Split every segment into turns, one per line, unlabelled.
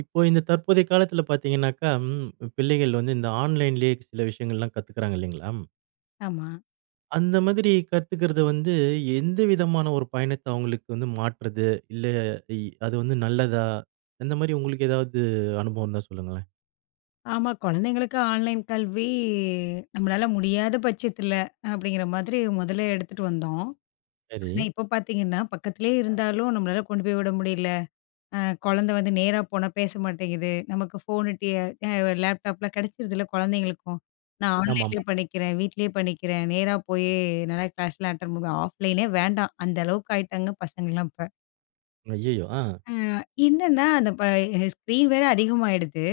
இப்போ இந்த தற்போதைய காலத்துல பார்த்தீங்கன்னாக்கா, ம், பிள்ளைகள் வந்து இந்த ஆன்லைன்லேயே சில விஷயங்கள்லாம் கத்துக்கிறாங்க இல்லைங்களா?
ஆமா.
அந்த மாதிரி கத்துக்கிறது வந்து எந்த விதமான ஒரு பயணத்த அவங்களுக்கு வந்து மாற்றுது? இல்ல, இ அது வந்து நல்லதா? அந்த மாதிரி உங்களுக்கு ஏதாவது அனுபவம் இருந்தா சொல்லுங்களேன்.
ஆமா. குழந்தைங்களுக்கு ஆன்லைன் கல்வி நம்மளால முடியாத பட்சத்தில அப்படிங்கிற மாதிரி முதல்ல எடுத்துட்டு வந்தோம்.
சரி.
ஆனா, இப்ப பார்த்தீங்கன்னா, பக்கத்திலேயே இருந்தாலும் நம்மளால கொண்டு போய் விட முடியல. அ குழந்தை வந்து நேரா போனா பேச மாட்டேங்குது. நமக்கு ஃபோனு, டி அ லேப்டாப்லாம் கிடைச்சிருதுல்ல குழந்தைங்களுக்கும். நான் ஆன்லைன்லேயே
ஆமாமா.
பண்ணிக்கிறேன், வீட்லயே பண்ணிக்கிறேன், நேரா போய் நல்லா கிளாஸ்லாம் அட்டெண்ட் பண்ணுவேன். ஆஃப்லைனே வேண்டாம். அந்த அளவுக்கு ஆயிட்டாங்க பசங்கலாம் இப்ப.
ஐயய்யோ! ஆ.
என்னன்னா அந்த ஸ்க்ரீன் வேற அதிகமாயிடுது.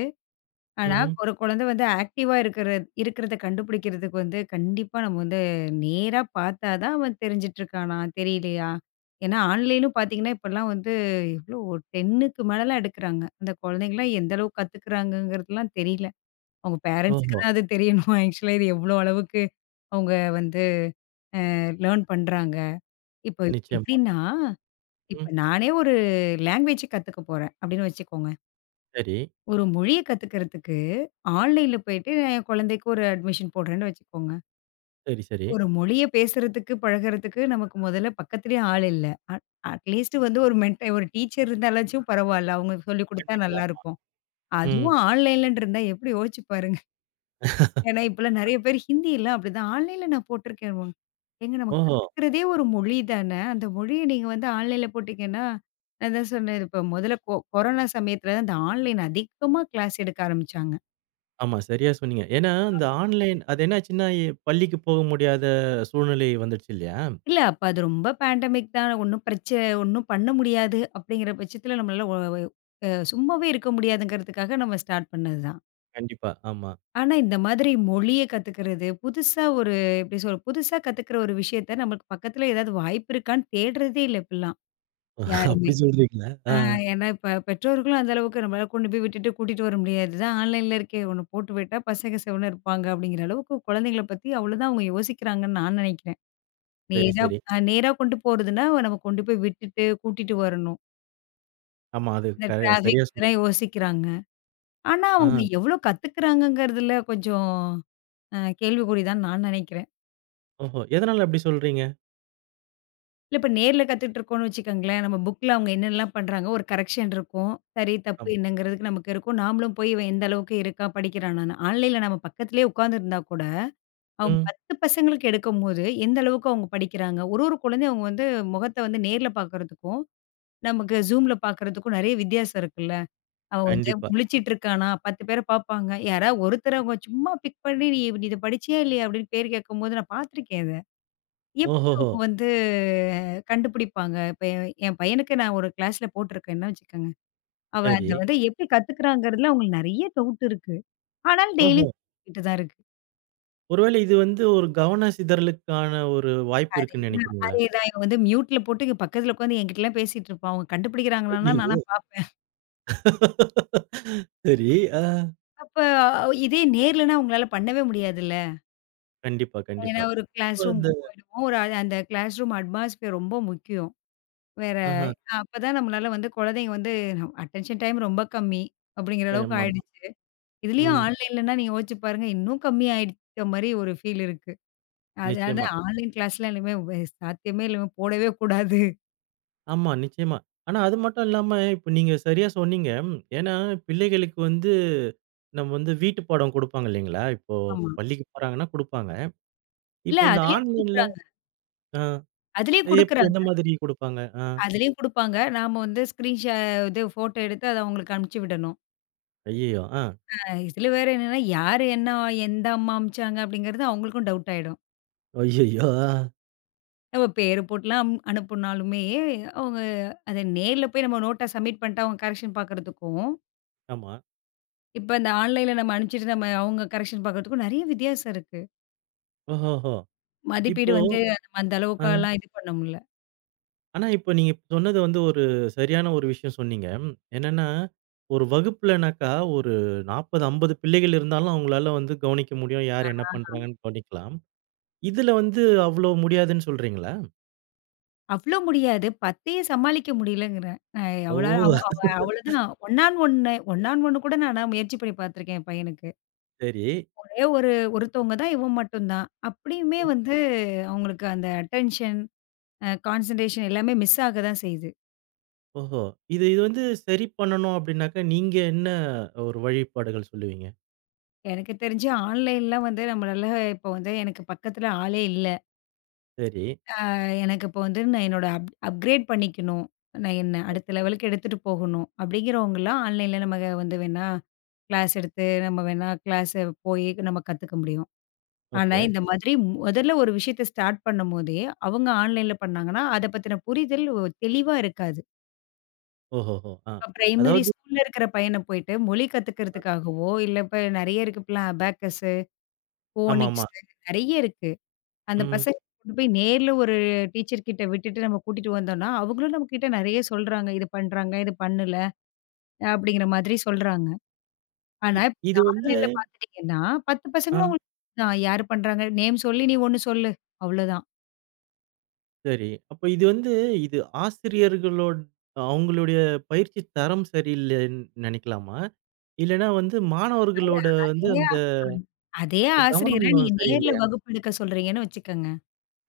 ஆனா,
ம்ஹ்ம்.
ஒரு குழந்தை வந்து ஆக்டிவா இருக்கிறத கண்டுபிடிக்கிறதுக்கு வந்து, கண்டிப்பா நம்ம வந்து நேரா பார்த்தா தான் அவன் தெரிஞ்சுட்டு இருக்கானா, தெரியலையா? ஏன்னா, ஆன்லைனும் பார்த்தீங்கன்னா, இப்பலாம் வந்து எவ்ளோ 10க்கு மேலலாம் எடுக்குறாங்க. அந்த குழந்தைங்கலாம் எந்த அளவுக்கு கத்துக்குறாங்கங்கிறதுலாம் தெரியல. அவங்க பேரண்ட்ஸ்க்கு
ஓஹோ!
தான் அது தெரியணும். ஆக்சுவலா இது எவ்ளோ அளவுக்கு அவங்க வந்து லேர்ன் பண்றாங்க. இப்போ
நிச்சயமா.
எப்படின்னா, இப்ப
ம்.
நானே ஒரு லாங்குவேஜ் கத்துக்க போறேன் அப்படின்னு வச்சுக்கோங்க.
சரி,
ஒரு மொழிய கத்துக்கிறதுக்கு, ஆன்லைன்ல போயிட்டு நான் என் குழந்தைக்கு ஒரு அட்மிஷன் போடுறேன்னு வச்சுக்கோங்க.
சரி, சரி.
ஒரு மொழிய பேசுறதுக்கு, பழகுறதுக்கு நமக்கு முதல்ல பக்கத்திலேயே ஆள் இல்ல. அட் அட்லீஸ்ட் வந்து ஒரு மென்ட ஒரு டீச்சர் இருந்தாலாச்சும் பரவால்ல. அவங்க சொல்லிக் குடுத்தா
கண்டிப்பா.
நல்லாருக்கும்.
ம்.
அதுவும் ஆன்லைன்லன்னு இருந்தா எப்படி யோசிச்சு பாருங்க. ஏன்னா இப்பலாம் நெறைய பேர் ஹிந்திலாம் அப்படிதான். ஆன்லைன்ல நான் போட்டிருக்கேன்வாங்க. ஏங்க நம்ம
ஓஹோ!
கத்துக்கிறதே ஒரு மொழி தான. அந்த மொழிய நீங்க வந்து ஆன்லைன்ல போட்டீங்கன்னா, நான் தான் சொன்னேன். இப்ப முதல்ல கொரோனா சமயத்துல தான் இந்த ஆன்லைன் அதிகமா கிளாஸ் எடுக்க ஆரம்பிச்சாங்க.
ஆமா. சரியா சொன்னீங்க. ஏன்னா, இந்த ஆன்லைன் அது என்னாச்சுன்னா, பள்ளிக்கு போக முடியாத சூழ்நிலை வந்துடுச்சு இல்லையா?
இல்ல. அப்ப அது ரொம்ப பேண்டமிக் தான். ஒண்ணும் பண்ண முடியாது அப்படிங்கிற பட்சத்தில நம்மளால ஒ ஒ அ சும்மாவே இருக்க முடியாதுங்கிறதுக்காக நம்ம ஸ்டார்ட் பண்ணது தான்.
கண்டிப்பா. ஆமா.
ஆனா, இந்த மாதிரி மொழிய கத்துக்கிறது, புதுசா ஒரு எப்படி சொல்றது? புதுசா கத்துக்கிற ஒரு விஷயத்த நமக்கு பக்கத்துல ஏதாவது வாய்ப்பு இருக்கான்னு தேடுறதே இல்ல இப்பலாம் யாருமே.
அப்படி சொல்றீங்களா? ஆ.
ஆ ஏன்னா இப்ப பெற்றோர்களும் அந்த அளவுக்கு நம்மளால கொண்டு போய் விட்டுட்டு கூட்டிட்டு வர முடியாது. "இதான் ஆன்லைன்ல இருக்கே, ஒண்ணு போட்டு விட்டா பசங்க செவனு இருப்பாங்க." அப்படிங்கிற அளவுக்கு குழந்தைங்கள பத்தி அவ்வளோதான் அவங்க யோசிக்கிறாங்கன்னு நான் நினைக்கிறேன்.
சரி,
நேரா
சரி.
நேரா கொண்டு போறதுன்னா, நம்ம கொண்டு போய் விட்டுட்டு, கூட்டிட்டு வரணும்.
ஆமா. அது
இந்த
க
டிராஃபிக்
சரியா சொன்னீங்க.
இதெல்லாம் யோசிக்கிறாங்க. ஆனா, அவங்க
ஆ.
எவ்ளோ கத்துக்கிறாங்கங்கிறதுல கொஞ்சம் கேள்விக்குறி தான் நான் நெனைக்கிறேன்.
ஓஹோ! எதனால அப்படி சொல்றீங்க?
இல்ல இப்ப நேர்ல கத்துட்டு இருக்கோம்னு வச்சுக்கோங்களேன், நம்ம புக்ல அவங்க என்னெல்லாம் பண்றாங்க, ஒரு கரெக்ஷன் இருக்கும். சரி, தப்பு
ஆமா.
என்னங்கிறதுக்கு நமக்கு இருக்கும். நாமளும் போய் இவன் எந்த அளவுக்கு இருக்கா, படிக்கிறானான்னு. ஆன்லைன்ல நம்ம பக்கத்திலேயே உட்காந்துருந்தா கூட, அவங்க
ம்.
10 பசங்களுக்கு எடுக்கும்போது, எந்த அளவுக்கு அவங்க படிக்கிறாங்க. ஒரு ஒரு குழந்தையும் அவங்க வந்து முகத்த வந்து நேர்ல பார்க்கறதுக்கும், நமக்கு Zoomல பார்க்கறதுக்கும் நெறைய வித்தியாசம் இருக்குல்ல. அவன் வந்து
கண்டிப்பா.
முழிச்சிட்டு இருக்கானா? 10 பேர பார்ப்பாங்க. யாராவது ஒருத்தர அவங்க சும்மா பிக் பண்ணி, "நீ இத படிச்சியா இல்லையா?" அப்படின்னு பேர் கேட்கும்போது நான் பார்த்துருக்கேன் அத. எப்படி
ஓஹோஹோ!
அவங்க வந்து கண்டுபிடிப்பாங்க? இப்ப என் என் பையனுக்கு நான் ஒரு கிளாஸ்ல போட்டிருக்கேன்னா வச்சுக்கோங்க. அவன்
சரி.
அத வந்து எப்படி கத்துக்கிறாங்கிறதுல அவங்களுக்கு நெறைய டவுட் இருக்கு. ஆனால் டெய்லி
ஓஹோ!
கிட்ட தான் இருக்கு.
ஒருவேளை இது வந்து ஒரு கவன சிதறலுக்கான ஒரு வாய்ப்பு இருக்குன்னு
அதேதான்,
நினைக்கிறீங்களா?
அதேதான். இவன் வந்து மியூட்ல போட்டு இங்க பக்கத்துல உட்காந்து என்கிட்டலாம் பேசிட்டு இருப்பான். அவங்க கண்டுபிடிக்கிறாங்களான்னா நானா
ஐய்யயோ!
பார்ப்பேன்.
சரி. ஆ.
அப்ப இதே நேர்லன்னா அவங்களால பண்ணவே முடியாதுல்ல.
கண்டிப்பா,
ஏன்னா,
கண்டிப்பா.
ஒரு கிளாஸ்
அப்ப அந்த
ரூமுக்கு போயிடுவோம். ஒரு அந்த கிளாஸ் ரூம் அட்மாஸ்பியர் ரொம்ப முக்கியம். வேற
ஆஹா.
அப்பதான் நம்மளால வந்து குழந்தைங்க வந்து அட்டென்ஷன் டைம் ரொம்ப கம்மி அப்படிங்கிற அளவுக்கு
ஆமாமா.
ஆயிடுச்சு. இதுலயும்
ம்.
ஆன்லைன்லன்னா நீங்க யோசிச்சு பாருங்க, இன்னும் கம்மி ஆயிட்ட மாரி ஒரு ஃபீல் இருக்கு. அதனால
நிச்சயமா.
ஆன்லைன் கிளாஸ்லாம் இனிமே சாத்தியமே இல்ல. போடவே கூடாது.
ஆமா, நிச்சயமா. ஆனா அது மட்டும் இல்லாம, இப்ப நீங்க சரியா சொன்னீங்க. ஏன்னா, பிள்ளைகளுக்கு வந்து நம்ம வந்து வீட்டு பாடம் குடுப்பாங்க இல்லைங்களா? இப்போ
ஆமா.
பள்ளிக்கு போறாங்கன்னா குடுப்பாங்க.
இல்ல
இப்ப இந்த
அதுலயும்
ஆன்லைன்ல,
குடுக்குறாங்க.
ஆ,
அதுலயும்
இது எப்படி
குடுக்குறாங்க.
எந்த மாதிரி குடுப்பாங்க? ஆ,
அதுலயும் குடுப்பாங்க. நாம வந்து ஸ்கிரீன் ஷா இது ஃபோட்டோ எடுத்து அத அவங்களுக்கு அனுப்பிச்சு விடணும்.
ஐயய்யோ! ஆ,
இதுல வேற என்னன்னா, யாரு என்ன எந்த அம்மா அனுப்பிச்சாங்க அப்படிங்கிறது அவங்களுக்கும் டவுட் ஆயிடும்.
ஐயய்யோ! ஆ,
நம்ம பேரு போட்டுலாம் அனுப்புனாலுமே, அவங்க அத நேர்ல போய் நம்ம நோட்டா சப்மிட் பண்ணிட்டு அவங்க கரெக்ஷன் பார்க்கறதுக்கும்,
ஆமா.
இப்ப இந்த ஆன்லைன்ல நம்ம அனுப்பிச்சுட்டு நம்ம அவங்க கரெக்ஷன் பார்க்கறதுக்கும் நெறைய வித்தியாசம் இருக்கு.
ஓஹோஹோ!
மதிப்பீடு
இப்போ,
வந்து நம்ம அந்த
ஆ,
அளவுக்கெல்லாம் இது பண்ண முடியல.
ஆனா இப்போ நீங்க சொன்னது வந்து ஒரு சரியான ஒரு விஷயம் சொன்னீங்க. ம், என்னன்னா, ஒரு வகுப்புலனாக்கா ஒரு 40, 50 பிள்ளைகள் இருந்தாலும் அவங்களால வந்து கவனிக்க முடியும்.
ஆ
யார் என்ன பண்றாங்கன்னு கவனிக்கலாம். இதுல வந்து அவ்ளோ முடியாதுன்னு சொல்றீங்களா?
அவ்ளோ முடியாது. 10யே சமாளிக்க முடியலங்கிறேன். அ
ஓ!
அவளா அவ அவ அவ்வளோதான். One on one, one on one கூட நானா முயற்சி பண்ணி பார்த்துருக்கேன் என் பையனுக்கு.
சரி.
ஒரே ஒரு ஒருத்தவங்க தான் இவன் மட்டும் தான். அப்படியுமே
ம்.
வந்து அவங்களுக்கு அந்த அட்டென்ஷன், கான்சன்ட்ரேஷன் எல்லாமே மிஸ் ஆக தான் செய்யுது.
ஓஹோ! இது இது வந்து சரி பண்ணணும் அப்டின்னாக்கா, நீங்க என்ன ஒரு வழிபாடுகள் சொல்லுவீங்க?
எனக்கு தெரிஞ்சு ஆன்லைன்லாம் வந்து நம்மளால இப்போ வந்து எனக்கு பக்கத்துல ஆளே இல்ல.
சரி.
எனக்கு இப்போ வந்து நான் என்னோட அப்கிரேட் பண்ணிக்கணும். நான் என்ன அடுத்த லெவலுக்கு எடுத்துட்டு போகணும். அப்படிங்கிறவங்கலாம் ஆன்லைன்ல நம்ம வந்து வேணா கிளாஸ் எடுத்து நம்ம வேணா கிளாஸ் போய் நம்ம கத்துக்க முடியும். ஆனா
ஓகே.
இந்த மாதிரி முதல்ல ஒரு விஷயத்த ஸ்டார்ட் பண்ணும்போதே, அவங்க ஆன்லைன்ல பண்ணாங்கன்னா, அத பத்தின புரிதல் தெளிவா இருக்காது.
ஓஹோஹோ! ஆ.
இப்ப பிரைமரி
அதாவது
ஸ்கூல்ல இருக்கிற பையன போயிட்டு மொழி கத்துக்கிறதுக்காகவோ, இல்ல இப்ப நெறைய இருக்கு இப்பலாம் அபாக்கஸு,
ஆமாமா.
ஃபோனிக்ஸு நெறைய இருக்கு. அந்த
ம்.
பசங்க கொண்டு போய் நேர்ல ஒரு டீச்சர் கிட்ட விட்டுட்டு நம்ம கூட்டிட்டு வந்தோம்னா, அவங்களும் நம்மகிட்ட நெறைய சொல்றாங்க. இது பண்றாங்க, இது பண்ணல அப்படிங்கிற மாதிரி சொல்றாங்க.
இ
ஆனா இப்ப
இது வந்து,
ஆன்லைன்ல பார்த்துட்டீங்கன்னா, 10
ஆ,
பசங்களும் உங்களுக்கு தான் யார் பண்றாங்க? நேம் சொல்லி நீ ஒண்ணு சொல்லு. அவ்வளோதான்.
சரி. அப்ப இது வந்து இது ஆசிரியர்களோட அவங்களுடைய பயிற்சி தரம் சரியில்லன்னு நெனைக்கலாமா? இல்லன்னா வந்து
அல்ல
மாணவர்களோட வந்து
அதே ஆ
அந்த
அதே ஆசிரியர
கவனம்
நீங்க நேர்ல
சரியில்லையா?
வகுப்பு எடுக்க சொல்றீங்கன்னு வச்சுக்கங்க.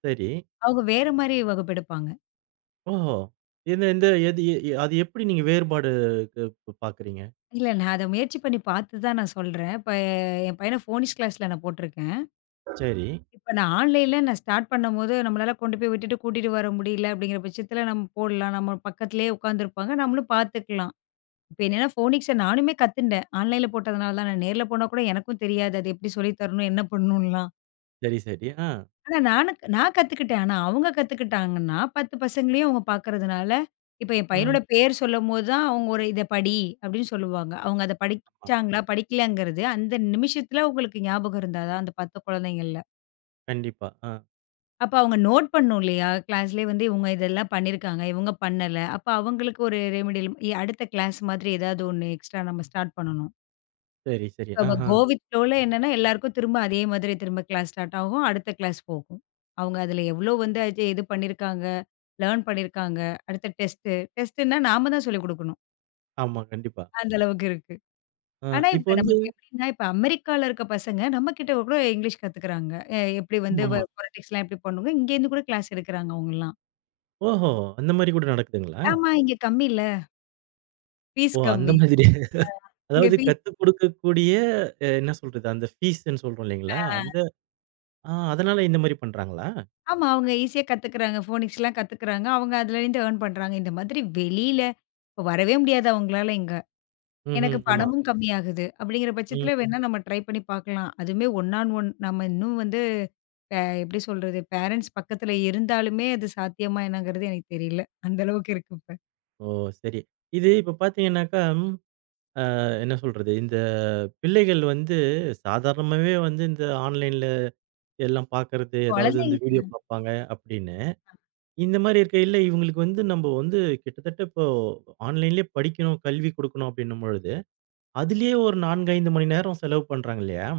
சரி.
அவங்க வேற மாரி வகுப்பு எடுப்பாங்க.
ஓஹோ! இந்த இந்த எது எ எ அது எப்படி நீங்க வேறுபாடு பார்க்குறீங்க?
இல்ல நான் அத முயற்சி பண்ணி பார்த்து தான் நான் சொல்றேன். இப்ப என் பையன ஃபோனிக்ஸ் கிளாஸ்ல நான் போட்டிருக்கேன்.
சரி,
இப்ப நான் ஆன்லைன்ல நான் ஸ்டார்ட் பண்ணும்போது, நம்மளால கொண்டு போய் விட்டுட்டு கூட்டிட்டு வர முடியல அப்படிங்கிற பட்சத்தில நம்ம போடலாம். நம்ம பக்கத்திலேயே உட்காந்துருப்பாங்க. நம்மளும் பார்த்துக்கலாம். இப்ப என்னன்னா ஃபோனிக்ஸ நானுமே கத்துண்டேன். ஆன்லைன்ல போட்டதுனால தான். நான் நேர்ல போனா கூட எனக்கும் தெரியாது. அது எப்படி சொல்லி தரணும்? என்ன பண்ணணும்லாம்.
சரி, சரி. ஆ.
ஆனா நான் கத்துக்கிட்டேன். ஆனா அவங்க கத்துக்கிட்டாங்கன்னா, 10 பசங்களையும் அவங்க பார்க்கறதுனால, இப்ப என்
ம்.
பையனோட பேர் சொல்லும்போது தான் அவங்க ஒரு "இத படி" அப்படின்னு சொல்லுவாங்க. அவங்க அத
ஆமா.
படிச்சாங்களா? படிக்கலையாங்கிறது அந்த நிமிஷத்தில அவங்களுக்கு ஞாபகம் இருந்தா தான் அந்த 10 குழந்தைங்கள்ல.
கண்டிப்பா. ஆ.
அப்ப அவங்க நோட் பண்ணும் இல்லையா? கிளாஸ்லயே வந்து இவங்க இதெல்லாம் பண்ணியிருக்காங்க. இவங்க பண்ணல. அப்ப அவங்களுக்கு ஒரு ரெமிடியல் அடுத்த கிளாஸ் மாதிரி ஏதாவது ஒண்ணு எக்ஸ்ட்ரா நம்ம ஸ்டார்ட் பண்ணணும்.
சரி, சரி.
அப்ப
ஆஹா.
கோவிட் ஃப்ளோல என்னன்னா எல்லாருக்கும் திரும்ப அதே மாதிரி திரும்ப கிளாஸ் ஸ்டார்ட் ஆகும். அடுத்த கிளாஸ் போகும். அவங்க அதுல எவ்ளோ வந்து அது இது பண்ணியிருக்காங்க, லெர்ன் பண்ணியிருக்காங்க. அடுத்த டெஸ்ட்டு. டெஸ்ட்டுன்னா நாம தான் சொல்லிக் குடுக்கணும்.
ஆமா, கண்டிப்பா.
அந்த அளவுக்கு இருக்கு.
ஆ,
ஆனா
இப்ப
இப்ப
வந்து
நமக்கு எப்படின்னா, இப்ப அமெரிக்கால இருக்க பசங்க நம்ம கிட்ட கூட இங்கிலீஷ் கத்துக்கிறாங்க. எ எப்படி வந்து வ
ஆமாமா.
பொலிடிக்ஸ்லாம் எப்படி பண்ணுங்க, இங்கேருந்து கூட கிளாஸ் எடுக்கிறாங்க அவங்கலாம்.
ஓஹோ! அந்த மாரி கூட நடக்குதுங்களா?
ஆமா. இங்க கம்மி இல்ல. ஃபீஸ்
ஓ! அந்த
கம்மி.
மாதிரி.
இங்க
அதாவது
ஃபீஸ்
கத்துக் குடுக்கக்கூடிய, அ, என்ன சொல்றது, அந்த ஃபீஸ்ன்னு சொல்றோம் இல்லைங்களா? அந்த, ஆ, அதனால இந்த மாரி பண்றாங்களா?
ஆமா. அவங்க ஈஸியா கத்துக்குறாங்க. ஃபோனிக்ஸ்லாம் கத்துக்குறாங்க. அவங்க அதுலேருந்து ஏர்ன் பண்றாங்க. இந்த மாதிரி வெளியில இப்ப வரவே முடியாது அவங்களால இங்க.
ம்ஹ்ம்.
எனக்கு
ஆமா.
பணமும் கம்மியாகுது. அப்படிங்கிற
ம்.
பட்சத்துல வேணா நம்ம ட்ரை பண்ணி பார்க்கலாம். அதுவுமே ஒன் ஆன் ஒன் நம்ம இன்னும் வந்து எப்படி சொல்றது? பேரண்ட்ஸ் பக்கத்துல இருந்தாலுமே அது சாத்தியமா என்னங்கிறது எனக்கு தெரியல. அந்த அளவுக்கு இருக்கு இப்ப.
ஓ! சரி. இது இப்ப பார்த்தீங்கன்னாக்கா, அ என்ன சொல்றது? இந்த பிள்ளைகள் வந்து சாதாரணமாவே வந்து இந்த ஆன்லைன்ல எல்லாம் பார்க்கறது, ஏதாவது இந்த
குழந்தைங்க
வீடியோ பார்ப்பாங்க அப்படின்னு. இந்த மாரி இருக்கையில இவங்களுக்கு வந்து நம்ப வந்து கிட்டத்தட்ட இப்போ ஆன்லைன்லயே படிக்கணும், கல்வி கொடுக்கணும் அப்படின்னும் பொழுது, அதிலேயே ஒரு 4, 5 மணி நேரம் செலவு பண்றாங்க இல்லையா?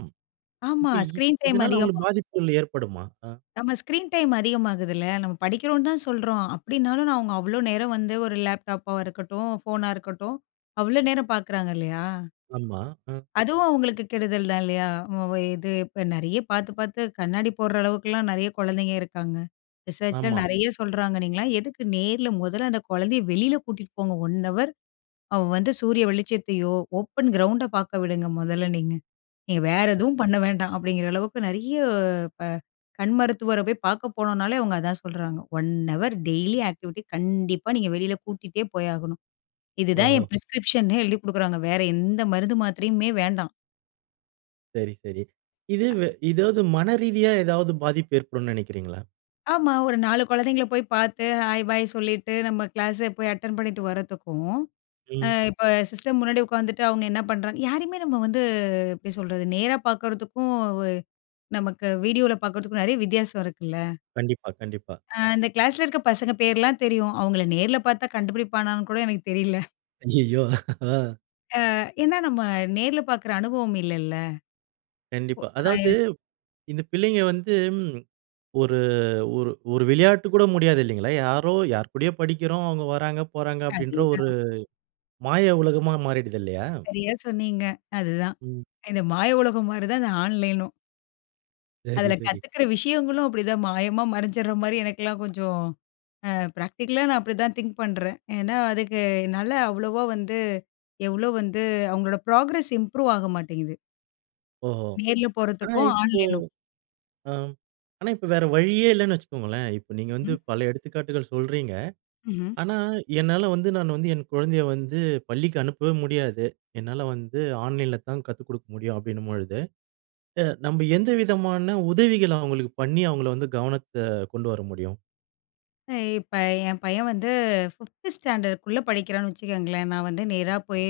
ஆமா.
இப்ப
ஸ்க்ரீன் டைம்
இதனால
அதிகமா
அவங்களுக்கு பாதிப்புகள் ஏற்படுமா? அ,
நம்ம ஸ்க்ரீன் டைம் அதிகமாகுதுல்ல. நம்ம படிக்கிறோம்ன்னு தான் சொல்றோம். அப்படின்னாலும் நான் அவங்க அவ்ளோ நேரம் வந்து ஒரு லேப்டாப்பா இருக்கட்டும், ஃபோனா இருக்கட்டும், அவ்ளோ நேரம் பார்க்குறாங்க இல்லையா?
ஆமா. அ,
அதுவும் அவங்களுக்கு கெடுதல் தான் இல்லையா? மொ இது இப்ப நெறைய பார்த்து பார்த்து கண்ணாடி போடுற அளவுக்குலாம் நெறைய குழந்தைங்க இருக்காங்க. ரிசர்ச்ல
ஆமா.
நெறைய சொல்றாங்க. நீங்கலாம் எதுக்கு நேர்ல முதல்ல அந்த குழந்தைய வெளியில கூட்டிட்டு போங்க. 1 ஹவர் அவ வந்து சூரிய வெளிச்சத்தையோ, ஓப்பன் கிரவுண்ட பார்க்க விடுங்க முதல்ல நீங்க. நீங்க வேற எதுவும் பண்ண வேண்டாம் அப்படிங்கிற அளவுக்கு நெறைய ப கண் மருத்துவர போய் பார்க்க போனோம்னாலே அவங்க அதான் சொல்றாங்க. 1 ஹவர் டெய்லி ஆக்டிவிட்டி கண்டிப்பா நீங்க வெளியில கூட்டிட்டே போயாகணும். இதுதான்
ஓஹோ!
என் பிரிஸ்கிரிப்ஷன்னு எழுதி குடுக்குறாங்க. வேற எந்த மருந்து மாத்திரையுமே வேண்டாம்.
சரி, சரி. இது வே ஏதாவது மன ரீதியா ஏதாவது பாதிப்பு ஏற்படும்னு நினைக்கிறீங்களா?
ஆமா, ஒரு 4 குழந்தைங்கள போய் பார்த்து, ஹாய், பாய் சொல்லிட்டு நம்ம கிளாஸ போய் அட்டெண்ட் பண்ணிட்டு வரதுக்கும்,
ம்.
இப்ப சிஸ்டம் முன்னாடி உட்காந்துட்டு அவங்க என்ன பண்றாங்க யாரையுமே நம்ம வந்து எப்படி சொல்றது? நேரா பார்க்கறதுக்கும், நமக்கு வீடியோல பார்க்கறதுக்கும் நெறைய வித்தியாசம் இருக்குல்ல.
கண்டிப்பா, கண்டிப்பா.
அந்த கிளாஸ்ல இருக்க பசங்க பேர்லாம் தெரியும். அவங்கள நேர்ல பார்த்தா கண்டுபிடிப்பானான்னு கூட எனக்கு தெரியல.
ஐயய்யோ! ஆ.
ஏன்னா நம்ம நேர்ல பார்க்குற அனுபவம் இல்லல்ல.
கண்டிப்பா.
அ
அதாவது இந்த பிள்ளைங்க வந்து, ம், ஒரு ஒரு ஒரு விளையாட்டு கூட முடியாது இல்லைங்களா? யாரோ யார் கூடயோ படிக்கிறோம். அவங்க வராங்க, போறாங்க அப்படின்ற ஒரு
அதேதான்.
மாய உலகமா மாறிடுது இல்லையா?
சரியா சொன்னீங்க. அதுதான்.
ம்.
இந்த மாய உலகம் மாரி தான் இந்த ஆன்லைனும்.
சரி,
அதுல
சரி.
கத்துக்கிற விஷயங்களும் அப்படிதான் மாயமா மறைஞ்சிடுற மாரி எனக்கெல்லாம் கொஞ்சம் அ பிராக்டிகலா நான் அப்படிதான் திங்க் பண்றேன். ஏன்னா அதுக்கு என்னால அவ்வளவா வந்து எவ்வளோ வந்து அவங்களோட ப்ராக்ரஸ் இம்ப்ரூவ் ஆக மாட்டேங்குது.
ஓஹோ!
நேர்ல
ஆனா
போறதுக்கும்,
இப்போ,
ஆன்லைனுக்கும்.
அ, ஆனா இப்ப வேற வழியே இல்லன்னு வச்சுக்கோங்களேன். இப்ப நீங்க வந்து
ம்.
பல எடுத்துக்காட்டுகள் சொல்றீங்க.
ம்ஹ்ம்.
ஆனா என்னால வந்து நான் வந்து என் குழந்தைய வந்து பள்ளிக்கு அனுப்பவே முடியாது. என்னால வந்து ஆன்லைன்ல தான் கத்துக் குடுக்க முடியும் அப்படின்னும் பொழுது, அ, நம்ம எந்த விதமான உதவிகள் அவங்களுக்கு பண்ணி அவங்கள வந்து கவனத்த கொண்டு வர முடியும்?
அ இப்ப என் பையன் வந்து 5த் ஸ்டாண்டர்டுக்குள்ள படிக்கிறான்னு வச்சுக்கோங்களேன், நான் வந்து நேரா போய்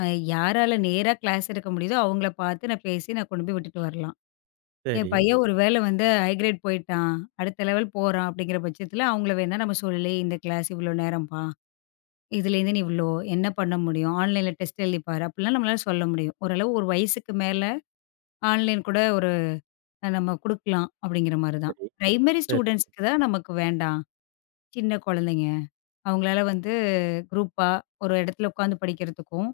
அ யாரால நேரா கிளாஸ் எடுக்க முடியுதோ அவங்கள பார்த்து நான் பேசி நான் கொண்டு போய் விட்டுட்டு வரலாம். என்
சரி,
பையன் ஒரு வேள வந்து ஹை கிரேட் போயிட்டான், அடுத்த லெவல் போறான் அப்படிங்கிற பட்சத்தில அவங்கள வேணா நம்ம சொல்லி இந்த கிளாஸ் இவ்வளோ நேரம்ப்பா, இதுலேருந்து நீ இவ்வளோ என்ன பண்ண முடியும்? ஆன்லைன்ல டெஸ்ட் எழுதி பாரு அப்படிலாம் நம்மளால சொல்ல முடியும். ஓரளவு ஒரு வயசுக்கு மேல ஆன்லைன் கூட ஒரு நம்ம குடுக்கலாம் அப்படிங்கிற மாரி தான்.
சரி,
பிரைமரி
சரி.
ஸ்டூடண்ட்ஸ்க்கு தான் நமக்கு வேண்டாம். சின்ன குழந்தைங்க அவங்களால வந்து குரூப்பா ஒரு இடத்துல உட்காந்து படிக்கிறதுக்கும்,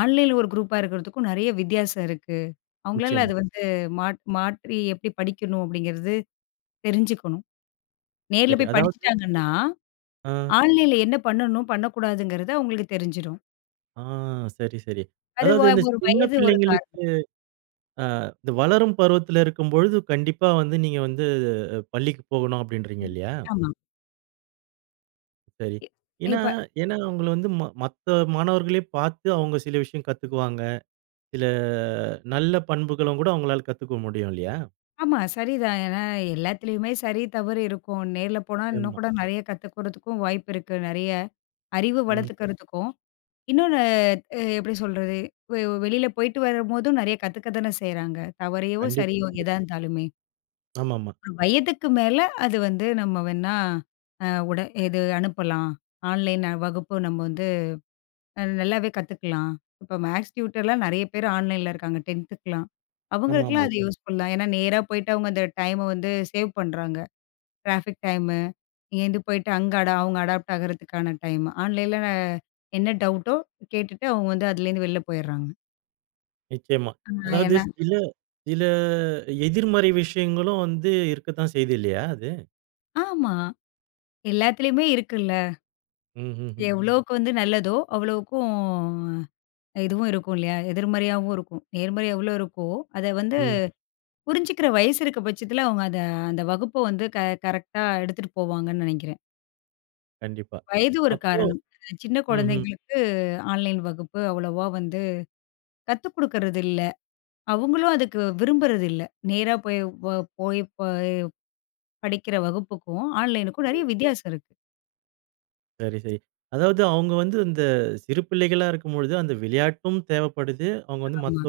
ஆன்லைன்ல ஒரு குரூப்பா இருக்கிறதுக்கும் நெறைய வித்தியாசம் இருக்கு. அவங்களால
நிச்சயமா.
அது வந்து மாற்றி எப்படி படிக்கணும் அப்படிங்கிறது தெரிஞ்சுக்கணும். நேர்ல
சரி.
போய்
அதாவது,
படிச்சுட்டாங்கன்னா,
ஆ,
ஆன்லைன்ல என்ன பண்ணணும், பண்ணக்கூடாதுங்கிறது அவங்களுக்கு தெரிஞ்சிடும்.
ஆ, சரி, சரி.
அது வ
அதாவது இந்த
ஒரு
சின்ன
வயது ஒரு காரணம்.
பிள்ளைங்களுக்கு, அ, இந்த வளரும் பருவத்துல இருக்கும்பொழுது கண்டிப்பா வந்து நீங்க வந்து, அ, பள்ளிக்கு போகணும் அப்படின்றீங்க இல்லையா?
ஆமா.
சரி.
இ
ஏன்னா,
இப்ப
அவங்கள வந்து மத்த மாணவர்களே பார்த்து அவங்க சில விஷயம் கத்துக்குவாங்க. சில நல்ல பண்புகளும் கூட அவங்களால கத்துக்க முடியும் இல்லையா?
ஆமா சரிதான். ஏன்னா எல்லாத்துலயுமே சரி, தவறு இருக்கும். நேர்ல போனா இன்னும்
ஆமா.
கூட நெறைய கத்துக்கிறதுக்கும் வாய்ப்பு இருக்கு. நெறைய அறிவு
ம்.
வளர்த்துக்கிறதுக்கும் இன்னொன்னு எப்படி சொல்றது? வெ வெளியில போயிட்டு வரும்போதும் நெறைய கத்துக்க தானே செய்றாங்க. தவறையோ!
கண்டிப்பா,
சரியோ!
கண்டிப்பா.
எதா இருந்தாலுமே.
ஆமாமா.
ஒரு வயதுக்கு மேல அது வந்து நம்ம வேணா அ உட இது அனுப்பலாம். ஆன்லைன் வகுப்பு நம்ம வந்து நல்லாவே கத்துக்கலாம். இப்போ மேக்ஸ் டியூட்டர்லாம் நெறைய பேர் ஆன்லைன்ல இருக்காங்க 10த்துக்கலாம்.
ஆமாமா.
அவங்களுக்கெல்லாம் அது யூஸ்ஃபுல் தான். ஏன்னா நேரா போயிட்டு அவங்க அந்த டைம வந்து சேவ் பண்றாங்க. Traffic time. நீங்க இந்து போயிட்டு அங்க அவங்க அடாப்ட் ஆகுறதுக்கான டைம். ஆன்லைன்ல என்ன டவுட்டோ கேட்டுட்டு அவங்க வந்து அதுலேருந்து வெளில போயிர்றாங்க.
நிச்சயமா.
ஆ
அதாவது
ஏன்னா
சில, சில எதிர்மறை விஷயங்களும் வந்து இருக்கத்தான் செய்யுது இல்லையா அது?
ஆமா. எல்லாத்துலயுமே இருக்குல்ல.
ம்ஹ்ஹ்ம். ம்.
எவ்வளோவுக்கு வந்து நல்லதோ, அவ்வளோவுக்கும் இதுவும் இருக்கும் இல்லையா? எதிர்மறையாவும் இருக்கும். நேர்மறை எவ்வளோ இருக்கோ, அத வந்து
ம், ம்,
புரிஞ்சுக்கிற வயசு இருக்க பட்சத்துல அவங்க அத அந்த வகுப்ப வந்து கரெக்ட்டா எடுத்துட்டு போவாங்கன்னு நெனைக்கிறேன்.
கண்டிப்பா.
வயது ஒரு
அப்போ
காரணம். சின்ன
ம்ஹ்ம்.
குழந்தைங்களுக்கு ஆன்லைன் வகுப்பு அவ்வளவா வந்து கத்துக் குடுக்கறது இல்ல. அவங்களும் அதுக்கு விரும்புறதில்ல. நேரா போய் வ போய் ப படிக்கிற வகுப்புக்கும், ஆன்லைனுக்கும் நெறைய வித்தியாசம் இருக்கு.
சரி, சரி. அதாவது அவங்க வந்து அந்த சிறு பிள்ளைகளா இருக்கும்பொழுது அந்த விளையாட்டும் தேவைப்படுது. அவங்க வந்து
ஆமா.
மத்த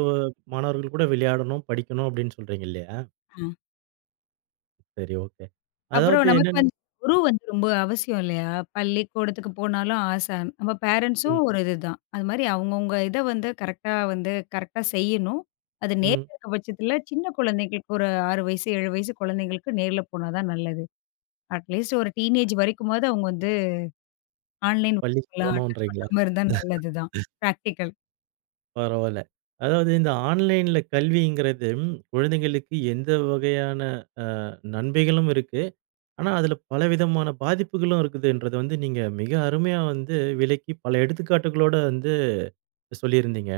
மாணவர்கள் கூட விளையாடணும், படிக்கணும் அப்படின்னு சொல்றீங்க இல்லையா?
அ.
சரி, ஓகே.
அப்புறம்
அதாவது
நமக்கு
என்னன்னு
வந்து குரு வந்து ரொம்ப அவசியம் இல்லையா? பள்ளிக்கூடத்துக்கு போனாலும் ஆசை. நம்ம பேரண்ட்ஸும்
ம்,
ஒரு இதுதான். அது மாரி அவங்கவங்க இத வந்து கரெக்ட்டா வந்து கரெக்ட்டா செய்யணும். அது நேர்ல
ம்.
இருக்க பட்சத்தில சின்ன குழந்தைங்களுக்கு ஒரு 6 வயசு, 7 வயசு குழந்தைங்களுக்கு நேர்ல போனா தான் நல்லது. அட்லீஸ்ட் ஒரு டீனேஜ் வரைக்குமாவது அவங்க வந்து ஆன்லைன்
பள்ளிக்கு
வகுப்புலாம் அட்டெண்ட்
போணுன்றீங்களா?
பண்ணாம இருந்தா நல்லது தான். பிராக்டிகல்.
பரவால்ல. அதாவது இந்த ஆன்லைன்ல கல்விங்கிறது, ம், குழந்தைங்களுக்கு எந்த வகையான நன்மைகளும் இருக்கு. ஆனா, அதுல பலவிதமான பாதிப்புகளும் இருக்குதுன்றத வந்து நீங்க மிக அருமையா வந்து விளக்கி பல எடுத்துக்காட்டுகளோட வந்து சொல்லியிருந்தீங்க.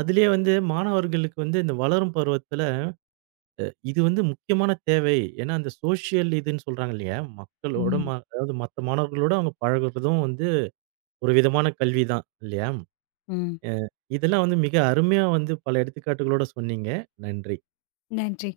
அதிலேயே வந்து மாணவர்களுக்கு வந்து இந்த வளரும் பருவத்துல, அ, இது வந்து முக்கியமான தேவை. ஏன்னா, அந்த சோஷியல் இதுன்னு சொல்றாங்க இல்லையா? மக்களோட
ம்.
அதாவது மத்த மாணவர்களோட அவங்க பழகுறதும் வந்து ஒரு விதமான கல்வி தான் இல்லையா?
ம்.
அ, இதெல்லாம் வந்து மிக அருமையா வந்து பல எடுத்துக்காட்டுகளோட சொன்னீங்க. நன்றி.
நன்றி.